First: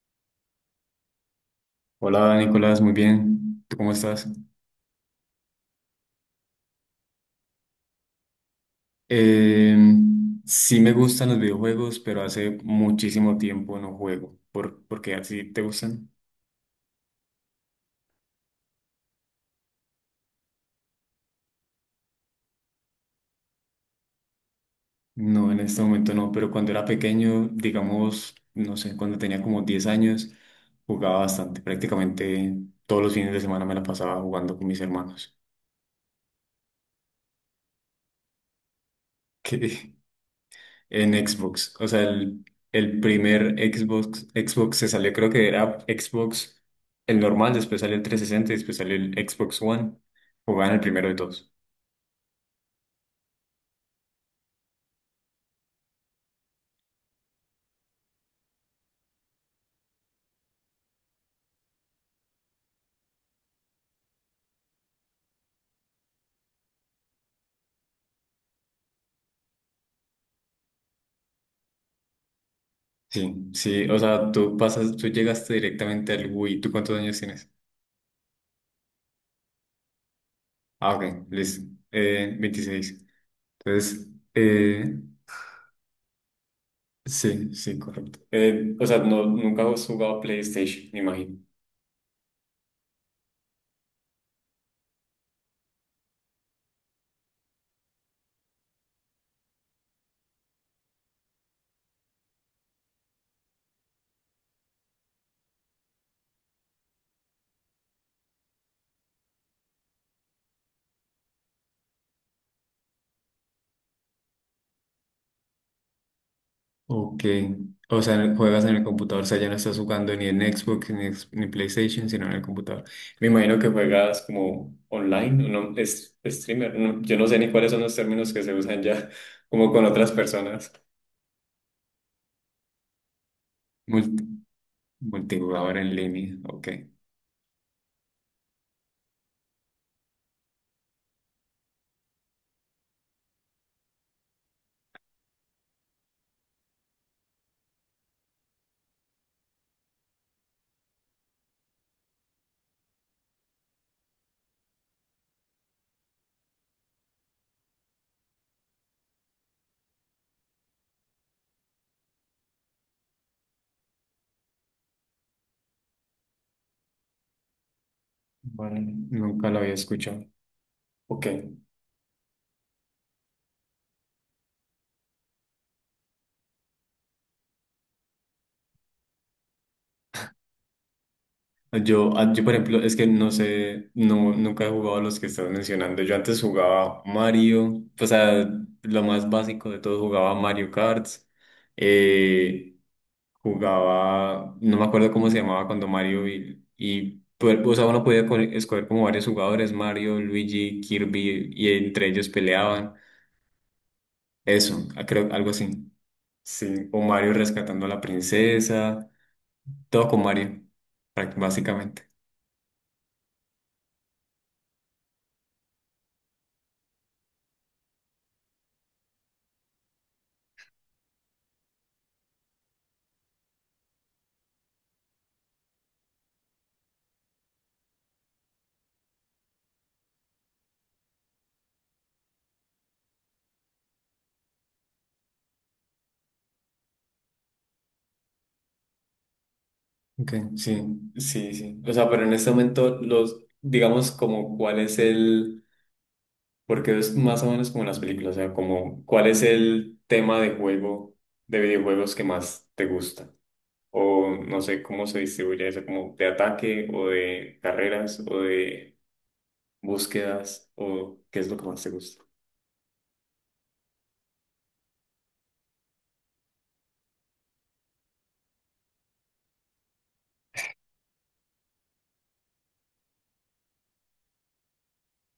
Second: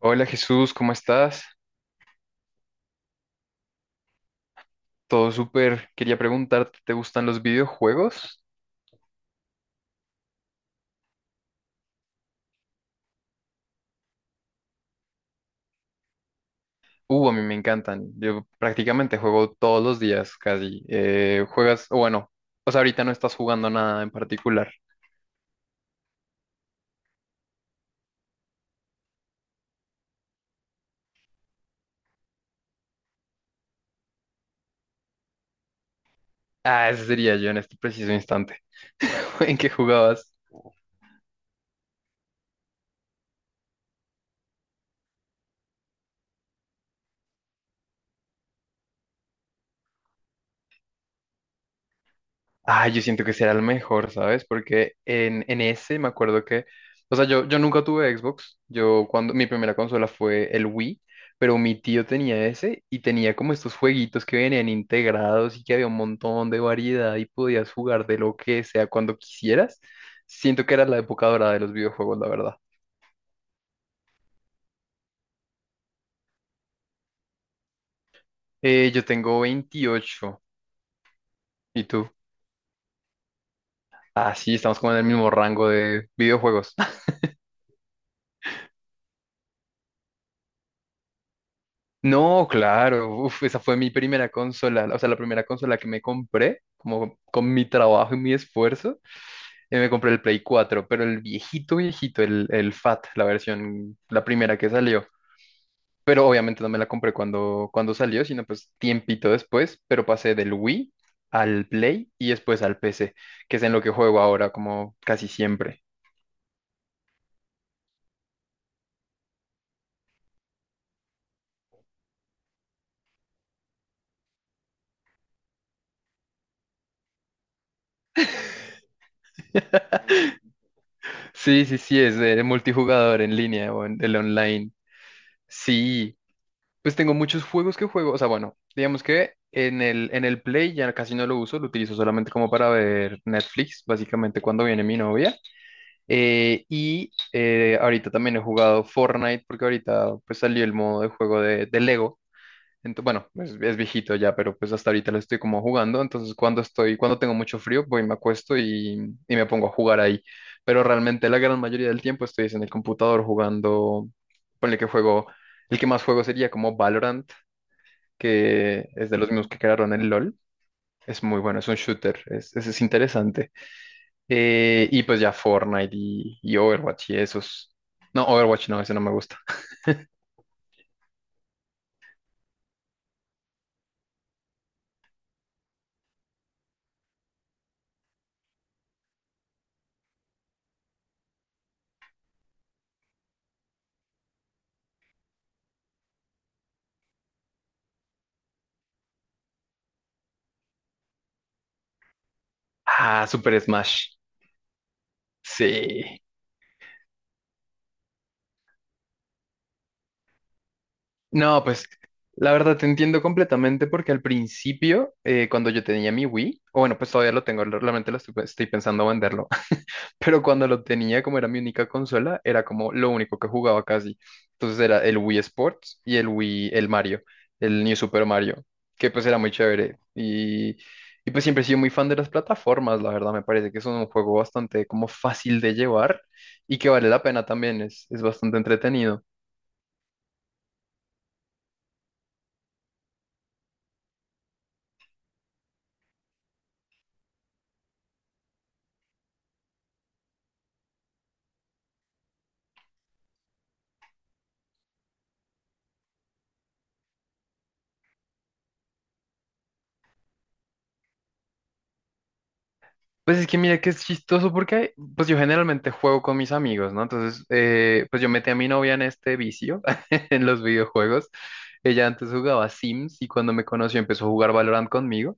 Hola Jesús, ¿cómo estás? Hola Nicolás, muy bien. ¿Tú cómo estás? Todo súper. Quería preguntarte, ¿te gustan los videojuegos? Eh, sí me gustan los videojuegos, pero hace muchísimo tiempo no juego. ¿Por qué así te gustan? A mí me encantan. Yo prácticamente juego todos los días casi. O bueno, pues ahorita no estás jugando nada en particular. No, en este momento no, pero cuando era pequeño, digamos, no sé, cuando tenía como 10 años, jugaba bastante. Prácticamente todos los fines de semana me la pasaba jugando con mis hermanos. Ah, ese sería yo en este preciso instante. ¿En qué ¿Qué? jugabas? En Xbox. El primer Xbox, Xbox se salió, creo que era Xbox el normal, después salió el 360 y después salió el Xbox One. Jugaban el primero de todos. Ah, yo siento que será el mejor, ¿sabes? Porque en ese me acuerdo que, o sea, yo nunca tuve Xbox, yo cuando mi primera consola fue el Wii, pero mi tío tenía ese y tenía como estos jueguitos que venían integrados y que había un montón de variedad y podías jugar de lo que sea cuando quisieras. Siento que era la época dorada de los videojuegos, la verdad. Sí, sí, o sea, tú llegaste directamente al Wii. ¿Tú cuántos años tienes? Yo tengo 28, Ah, ok, listo. ¿y tú? 26. Entonces, Ah, sí, estamos como eh, en el mismo rango de videojuegos. sí, sí, correcto. O sea, no, nunca has jugado PlayStation, me imagino. No, claro, uf, esa fue mi primera consola, o sea, la primera consola que me compré, como con mi trabajo y mi esfuerzo, me compré el Play 4, pero el viejito, viejito, el FAT, la versión, la primera que salió. Pero obviamente no me la compré cuando salió, sino pues tiempito después, pero pasé del Wii al Play y después al PC, que es en lo que juego ahora, como casi siempre. Ok. O sea, juegas en el computador, o sea, ya no estás jugando ni en Xbox ni, ni PlayStation, sino en el computador. Me imagino que juegas como online, ¿no? Es streamer, no yo no sé ni cuáles son los términos que se usan ya, como con otras personas. Sí, sí, sí, es de multijugador en línea o en el Multi- online. Multijugador en Sí, línea, ok. pues tengo muchos juegos que juego, o sea, bueno, digamos que en el Play ya casi no lo uso, lo utilizo solamente como para ver Netflix, básicamente cuando viene mi novia. Y ahorita también he jugado Fortnite porque ahorita pues salió el modo de juego de Lego. Entonces, bueno, es viejito ya, pero pues hasta ahorita lo estoy como jugando. Entonces cuando tengo mucho frío, voy, me acuesto y me pongo a jugar ahí. Pero realmente la gran mayoría del tiempo estoy es en el computador jugando, ponle que juego... El que más juego sería como Valorant, Vale, que es de los mismos nunca lo que había crearon el escuchado. LOL. Es Ok. muy bueno, es un shooter, es interesante. Y pues ya Fortnite y Overwatch y esos. No, Overwatch no, ese no me gusta. Yo, por ejemplo, es que no sé, no, nunca he jugado a los que estás mencionando. Yo antes jugaba Mario, o sea, lo más básico de todo, jugaba Mario Kart, eh, jugaba, no me acuerdo cómo se llamaba cuando Mario y pues, o sea, uno podía escoger como varios jugadores, Mario, Luigi, Kirby, y entre ellos peleaban. Ah, Super Smash. Eso, ah, creo, algo así. Sí. Sí, o Mario rescatando a la princesa, todo con Mario, No, pues básicamente. la verdad te entiendo completamente porque al principio, cuando yo tenía mi Wii, o bueno, pues todavía lo tengo, realmente lo estoy pensando venderlo. Pero cuando lo tenía, como era mi única consola, era como lo único que jugaba casi. Entonces era el Wii Sports y el Wii, el Mario, el New Super Mario, que pues era muy chévere. Y pues siempre he sido muy fan de las plataformas, la verdad, me parece que es un juego bastante como fácil de llevar y que vale la pena también, es bastante entretenido. Ok, sí, sí, sí. O sea, pero en este momento los, digamos, como cuál es el, porque es más o menos como en las películas, o sea, como cuál es el tema de juego, de videojuegos que más te gusta. O no sé cómo se distribuye eso, como de ataque o de carreras o de búsquedas o qué es lo que más te gusta. Pues es que mira que es chistoso porque pues yo generalmente juego con mis amigos, ¿no? Entonces, pues yo metí a mi novia en este vicio, en los videojuegos. Ella antes jugaba Sims y cuando me conoció empezó a jugar Valorant conmigo.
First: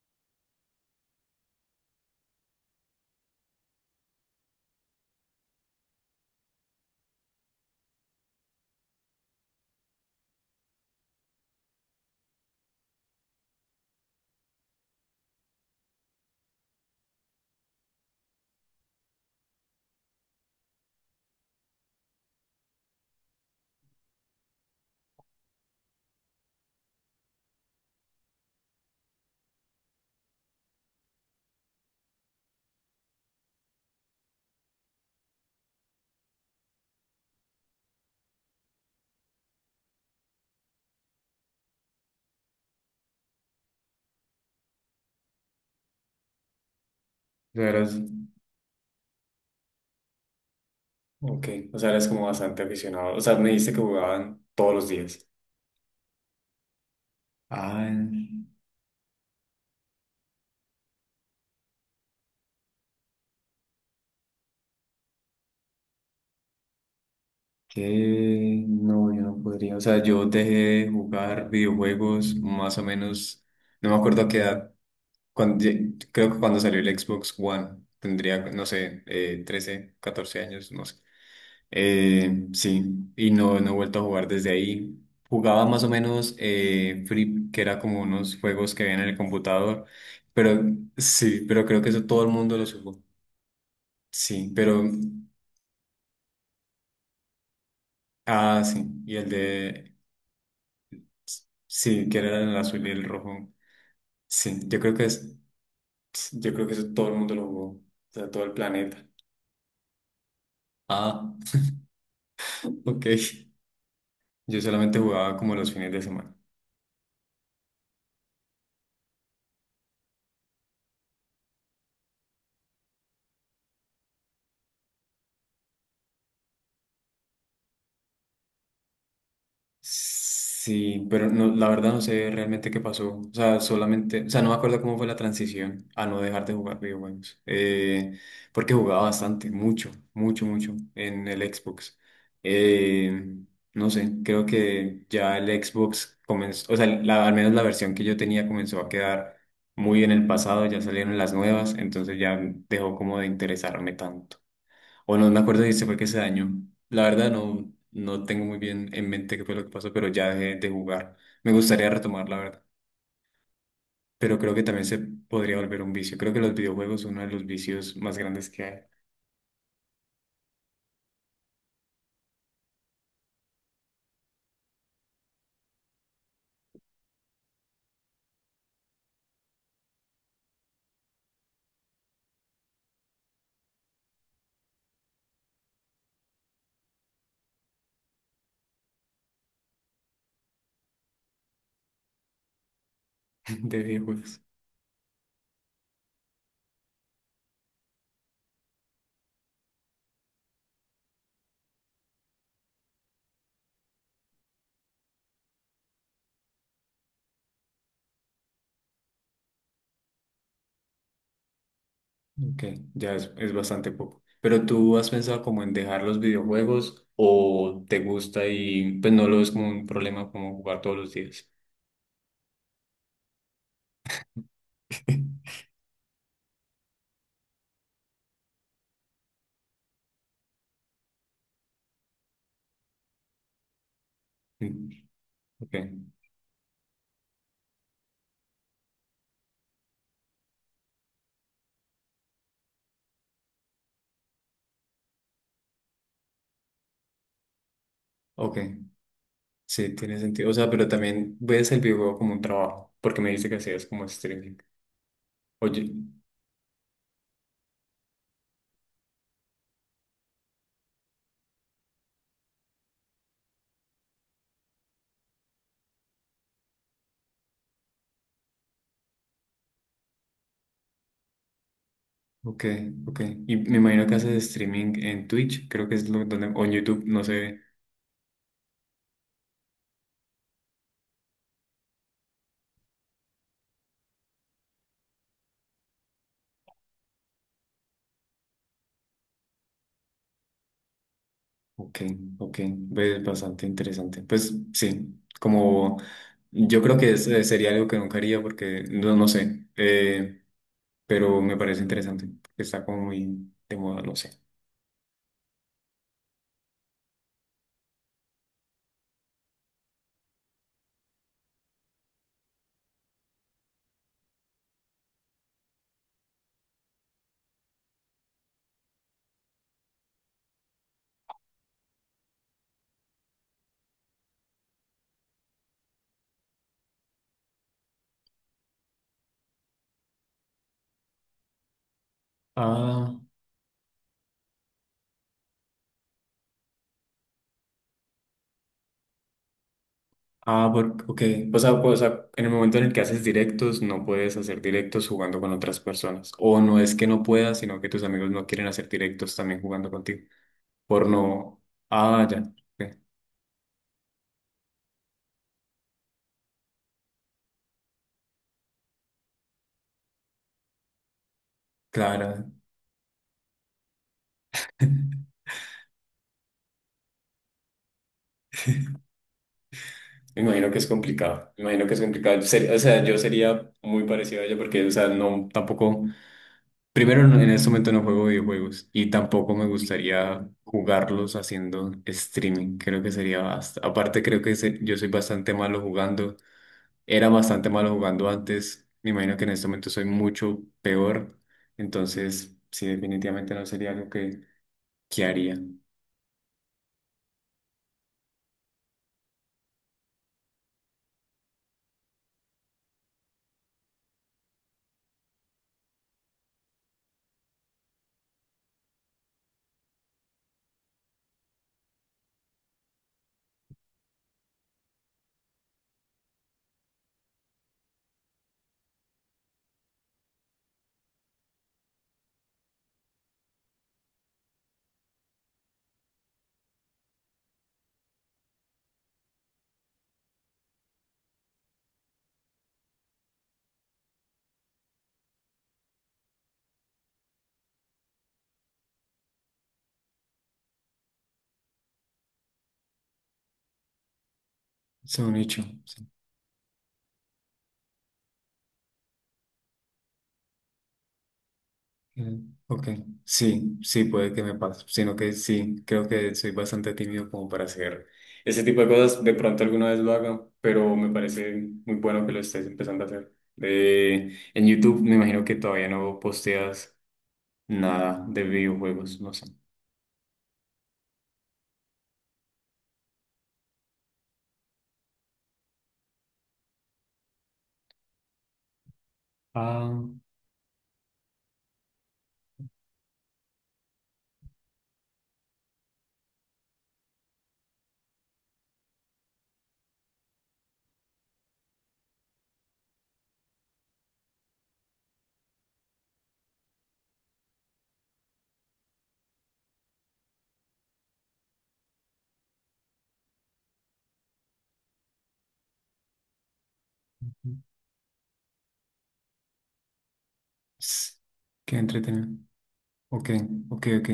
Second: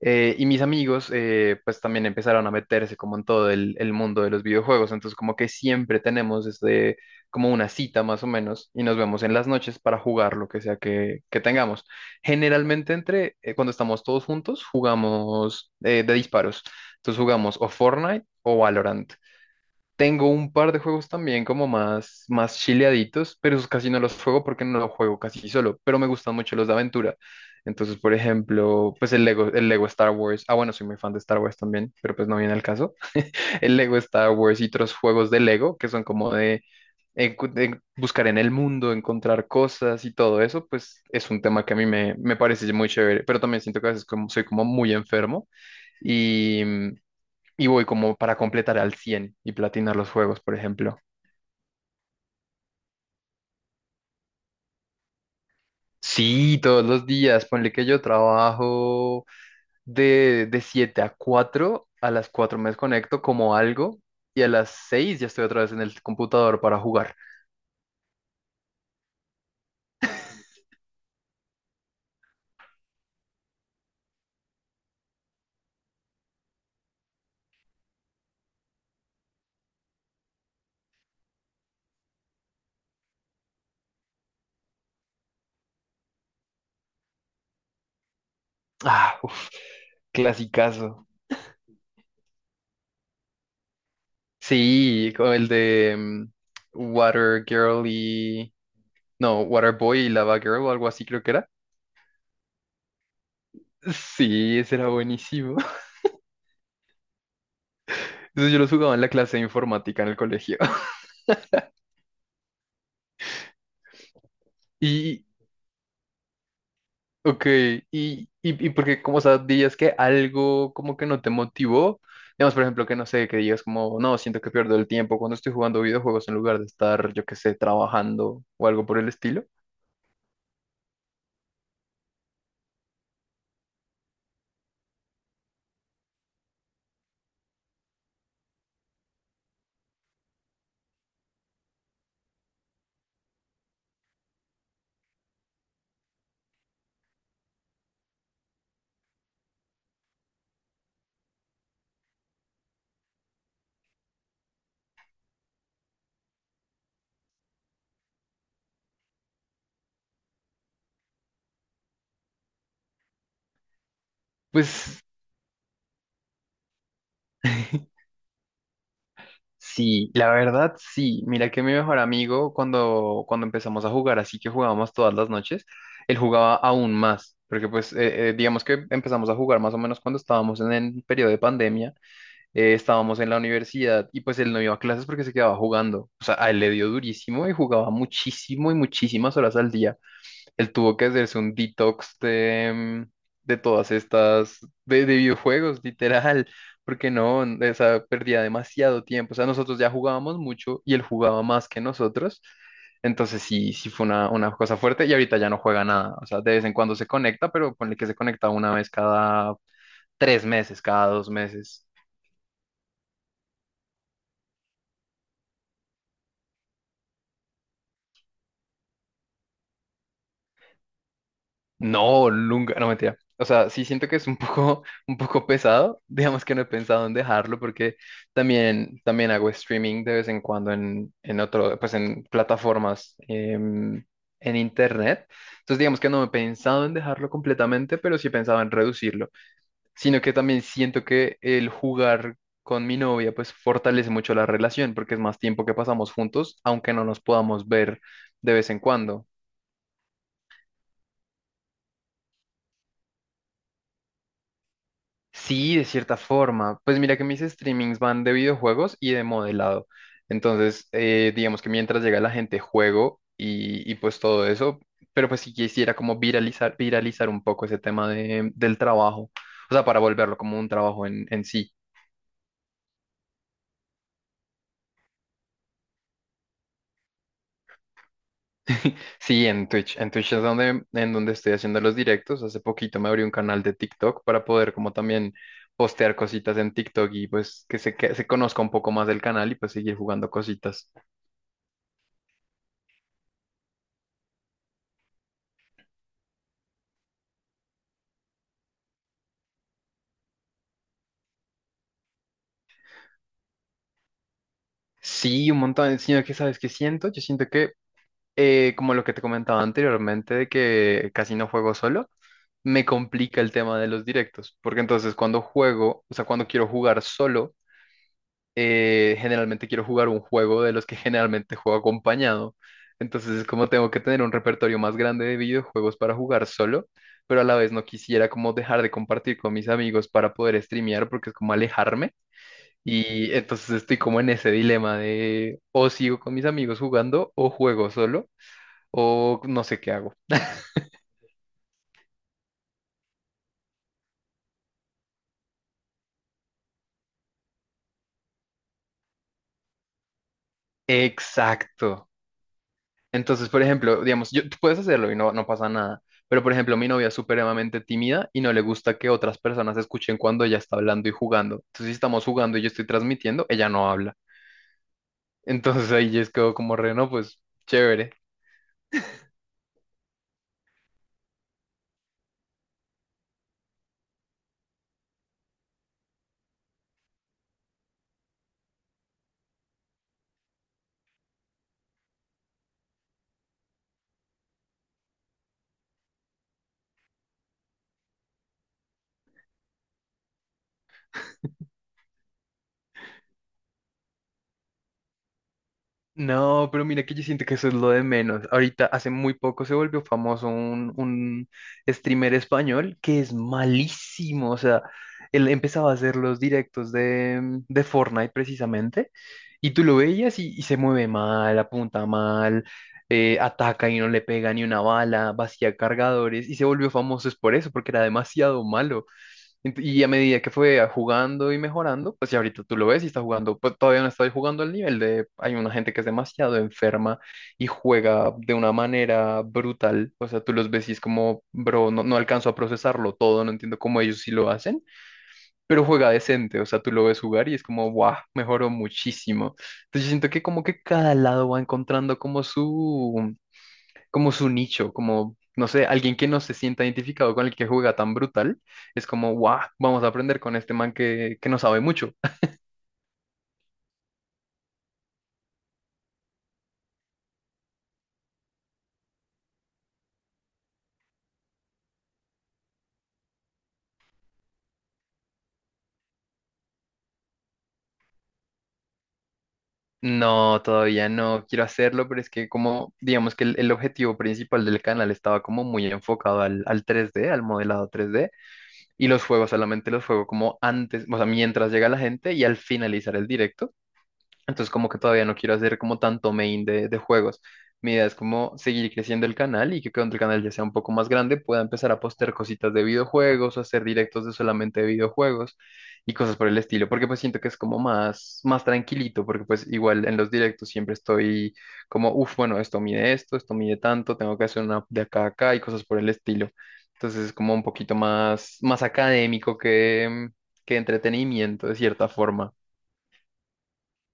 Y mis amigos, pues también empezaron a meterse como en todo el mundo de los videojuegos. Entonces, como que siempre tenemos este, como una cita más o menos, y nos vemos en las noches para jugar lo que sea que tengamos. Generalmente, cuando estamos todos juntos, jugamos de disparos. Entonces, jugamos o Fortnite o Valorant. Tengo un par de juegos también como más, más chileaditos, pero esos casi no los juego porque no los juego casi solo, pero me gustan mucho los de aventura. Entonces, por ejemplo, pues el Lego Star Wars. Ah, bueno, soy muy fan de Star Wars también, pero pues no viene al caso. El Lego Star Wars y otros juegos de Lego que son como de buscar en el mundo, encontrar cosas y todo eso, pues es un tema que a mí me parece muy chévere, pero también siento que a veces como, soy como muy enfermo y, y sea, voy eras, como para completar al 100 y platinar los juegos, por ejemplo. ok, o sea, eres como bastante aficionado. O sea, me dijiste que jugaban todos los días. Sí, todos los días. Ponle que yo Ah. trabajo de 7 a 4. A las 4 me desconecto como algo. Y a las 6 ya estoy otra vez en el computador para jugar. Que no, yo no podría. O sea, yo dejé de jugar videojuegos más o menos, no me acuerdo a qué edad, cuando, creo que cuando salió el Xbox One, tendría, no sé, 13, 14 años, no sé. Sí, y no, no he vuelto a jugar desde ahí. Jugaba más o menos Free, que era como unos juegos que había en el Ah, uf, computador, pero clasicazo. sí, pero creo que eso todo el mundo lo jugó. Sí, pero, Sí, como el de Water Girl y... ah, sí, y el No, Water de... Boy y Lava Girl o algo así creo que era. Sí, que era el azul y el rojo. Sí, Sí, ese yo era creo que es, buenísimo. yo creo que eso todo el mundo lo jugó, o sea, todo Eso el yo los jugaba en planeta. la clase de informática en el colegio. Ah, ok. Yo solamente Y jugaba como los fines de semana. ok, y porque como, o sea, dirías que algo como que no te motivó, digamos, por ejemplo, que no sé, que digas como, no, siento que pierdo el tiempo cuando estoy jugando videojuegos en lugar de estar, yo qué sé, trabajando o algo por el estilo. Sí, pero no, la verdad no sé realmente qué pasó. O sea, solamente, o sea, no me acuerdo cómo fue la transición a no dejar de jugar videojuegos. Porque jugaba bastante, mucho, mucho, mucho en el Xbox. Eh, no sé, creo que ya el Xbox comenzó, o sea, al menos la versión que yo tenía comenzó a quedar muy en el pasado, ya salieron las nuevas, entonces ya dejó como de interesarme tanto. O no me acuerdo si se fue que se dañó. La verdad no, no tengo muy bien en mente qué fue lo que pasó, pero ya dejé de jugar. Me gustaría retomar, la verdad. Pero creo que también se Pues podría volver un vicio. Creo que los videojuegos son uno de los vicios más grandes que hay. sí, la verdad sí. Mira que mi mejor amigo cuando empezamos a jugar, así que jugábamos todas las noches, él jugaba aún más, porque pues digamos que empezamos a jugar más o menos cuando estábamos en el periodo de pandemia. Estábamos en la universidad y pues él no iba a clases porque se quedaba jugando. O sea, a él le dio durísimo y jugaba muchísimo y muchísimas horas al día. Él tuvo que hacerse un detox mm, de De todas videojuegos. estas, de videojuegos, literal, porque no, esa perdía demasiado tiempo. O sea, nosotros ya jugábamos mucho y él jugaba más que nosotros. Entonces sí, sí fue una cosa fuerte y ahorita ya no juega nada. O sea, de vez en cuando se conecta, pero ponle que se conecta una vez cada 3 meses, cada 2 meses. Ok, ya es bastante poco. Pero tú has pensado como en dejar los videojuegos o te gusta y pues no lo ves como un problema como jugar todos los días. No, nunca, no mentira. O sea, sí siento que es un poco pesado. Digamos que no he pensado en dejarlo porque también hago streaming de vez en cuando en otro, pues en plataformas en Mm, internet. ok, Entonces, digamos que no he pensado en dejarlo completamente, pero sí he pensado en reducirlo. Sino que también siento que el jugar con mi novia, pues fortalece mucho la relación porque es más tiempo que pasamos juntos, aunque no nos podamos ver de ok. vez en cuando. Sí, tiene sentido. O sea, pero también ves el videojuego como un trabajo, porque me dijiste que hacías como streaming. Sí, de Oye, cierta forma. Pues mira que mis streamings van de videojuegos y de modelado. Entonces, digamos que mientras llega la gente, juego y pues todo eso. Pero pues si quisiera como viralizar, viralizar un poco ese tema del trabajo. O sea, para volverlo como un trabajo en sí. ok, ok. Y me imagino que haces streaming en Twitch, creo que es lo donde, o en YouTube, no sé. Sí, en Twitch. En Twitch es en donde estoy haciendo los directos. Hace poquito me abrí un canal de TikTok para poder como también postear cositas en TikTok y pues que se conozca un poco más del canal y pues seguir jugando cositas. Ok, ok. Ves bastante interesante. Pues sí, como yo creo que sería algo que nunca haría porque no, no sé, pero me parece interesante, porque está como muy de moda, no sé. Sí, un montón, sino que sabes qué siento, yo siento que como lo que te comentaba anteriormente de que casi no juego solo, me complica el tema de los directos, porque entonces cuando juego, o sea, cuando quiero jugar solo, generalmente quiero jugar un juego de los que generalmente juego acompañado, entonces es como tengo que tener un repertorio más grande de videojuegos para jugar solo, pero a la vez no quisiera como dejar de compartir con mis amigos para poder streamear, porque es como alejarme. Ah. Y entonces estoy como en ese dilema de o sigo con mis amigos jugando o juego solo o no sé qué hago. Ah, ok. O sea, pues, o sea, en el momento en el que haces directos, no puedes hacer directos jugando con otras personas. O no es que no puedas, sino que tus amigos no quieren hacer directos también jugando contigo. Por no. Exacto. Ah, ya. Ok. Entonces, por ejemplo, digamos, tú puedes hacerlo y no, no pasa nada. Pero, por ejemplo, mi novia es supremamente tímida y no le gusta que otras personas escuchen cuando ella está hablando y jugando. Entonces, si estamos Claro. jugando y yo estoy transmitiendo, ella no habla. Entonces ahí yo es quedo como re, no, pues chévere. Me imagino que es complicado. Me imagino que es complicado. O sea, yo sería muy parecido a ella porque, o sea, no, tampoco. Primero, en este momento no juego videojuegos y tampoco me gustaría jugarlos haciendo streaming. Creo que sería basta. Aparte, creo que yo soy bastante malo jugando. Era bastante malo jugando antes. Me imagino que en este momento soy mucho peor. Entonces, sí, definitivamente no sería algo que haría. No, pero mira que yo siento que eso es lo de menos. Ahorita hace muy poco se volvió famoso un streamer español que es malísimo. O sea, él empezaba a hacer los directos de Fortnite precisamente y tú lo veías y se mueve mal, apunta mal, ataca y no le pega ni una bala, vacía cargadores y se volvió famoso es por eso, porque era demasiado malo. Y a medida que fue jugando y mejorando, pues ya ahorita tú lo ves y está jugando, pues todavía no estoy jugando al nivel de, hay una gente que es demasiado enferma y juega de una manera brutal, o sea, tú los ves y es como, bro, no, no alcanzo a procesarlo todo, no entiendo cómo ellos sí lo hacen, pero juega decente, o sea, tú lo ves jugar y es como, wow, mejoró muchísimo. Entonces yo siento que como que cada lado va encontrando como su nicho, Son como, nicho. no sé, Sí. alguien que no se sienta identificado con el que juega tan brutal, es como, guau, vamos a aprender con este man que no sabe mucho. Mm, ok. Sí, sí, puede que me pase. Sino que sí, creo que soy bastante tímido como para hacer ese tipo de cosas. De pronto alguna vez lo haga, pero me parece muy bueno que lo estés empezando a hacer. En YouTube me imagino que todavía no posteas nada de videojuegos, no sé. No, todavía no quiero hacerlo, pero es que como, digamos que el objetivo principal del canal estaba como muy enfocado al modelado 3D y los juegos Ah, solamente los juego como antes, o sea, mientras llega la gente y al finalizar el directo. Entonces como que todavía no quiero hacer como tanto main de juegos. Mi idea es como seguir creciendo el canal y que cuando el canal ya sea un poco más grande pueda empezar a postear cositas de videojuegos o hacer directos de solamente de videojuegos y cosas por el estilo, porque pues siento que es como más, más tranquilito, porque pues igual en los directos siempre estoy como, uff, bueno, esto mide esto, esto mide tanto, tengo que hacer una de acá a acá y cosas por el estilo. Entonces es como un poquito más, más académico que s- entretenimiento de qué cierta entretenido. forma. Ok, ok, ok.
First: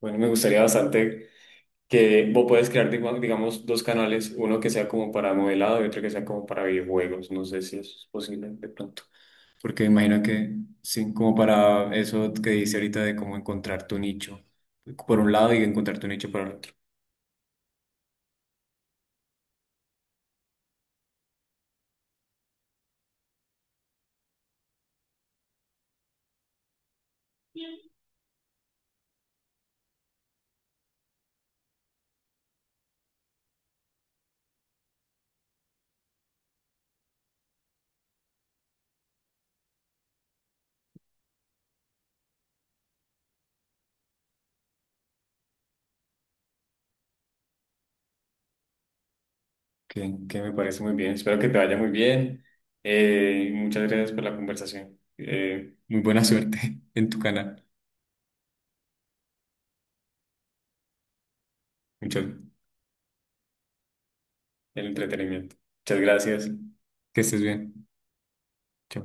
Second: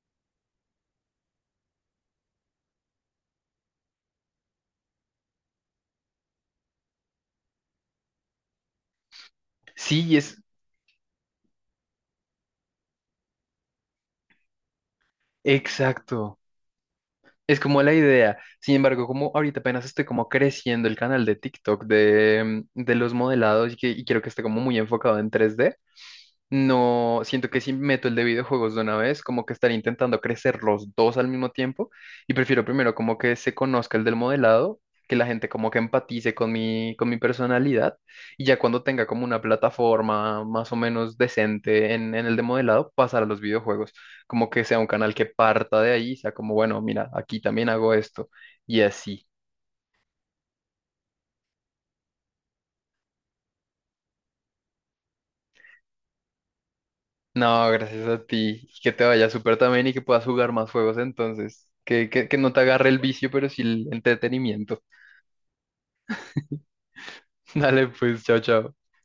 Bueno, me gustaría bastante que vos puedes crear, digamos, dos canales, uno que sea como para modelado y otro que sea como para videojuegos. No sé si eso es posible de pronto. Porque Sí, imagino que, sí, como para eso que dice ahorita de cómo encontrar tu nicho por un lado y encontrar tu nicho exacto. por el otro. Es como la idea. Sin embargo, como ahorita apenas estoy como creciendo el canal de TikTok de los modelados y quiero que esté como muy enfocado en 3D. No, siento que si meto el de videojuegos de una vez, como que estaré intentando crecer los dos al mismo tiempo y prefiero primero como que se conozca el del modelado, que la gente como que empatice con con mi personalidad y ya cuando tenga como una plataforma más o menos decente en el de modelado, pasar a los videojuegos, como que sea un canal que parta de ahí, sea como, bueno, mira, aquí también hago esto y así. Que me parece muy bien. Espero que te vaya muy bien. Muchas gracias por la conversación. Muy buena suerte en tu canal. No, gracias a ti. Y que te vaya súper también y que puedas jugar más juegos entonces. Que, Mucho que, que el no te agarre el vicio, pero sí el entretenimiento. entretenimiento. Muchas gracias. Que estés bien. Dale, pues, chao, chao. Sí.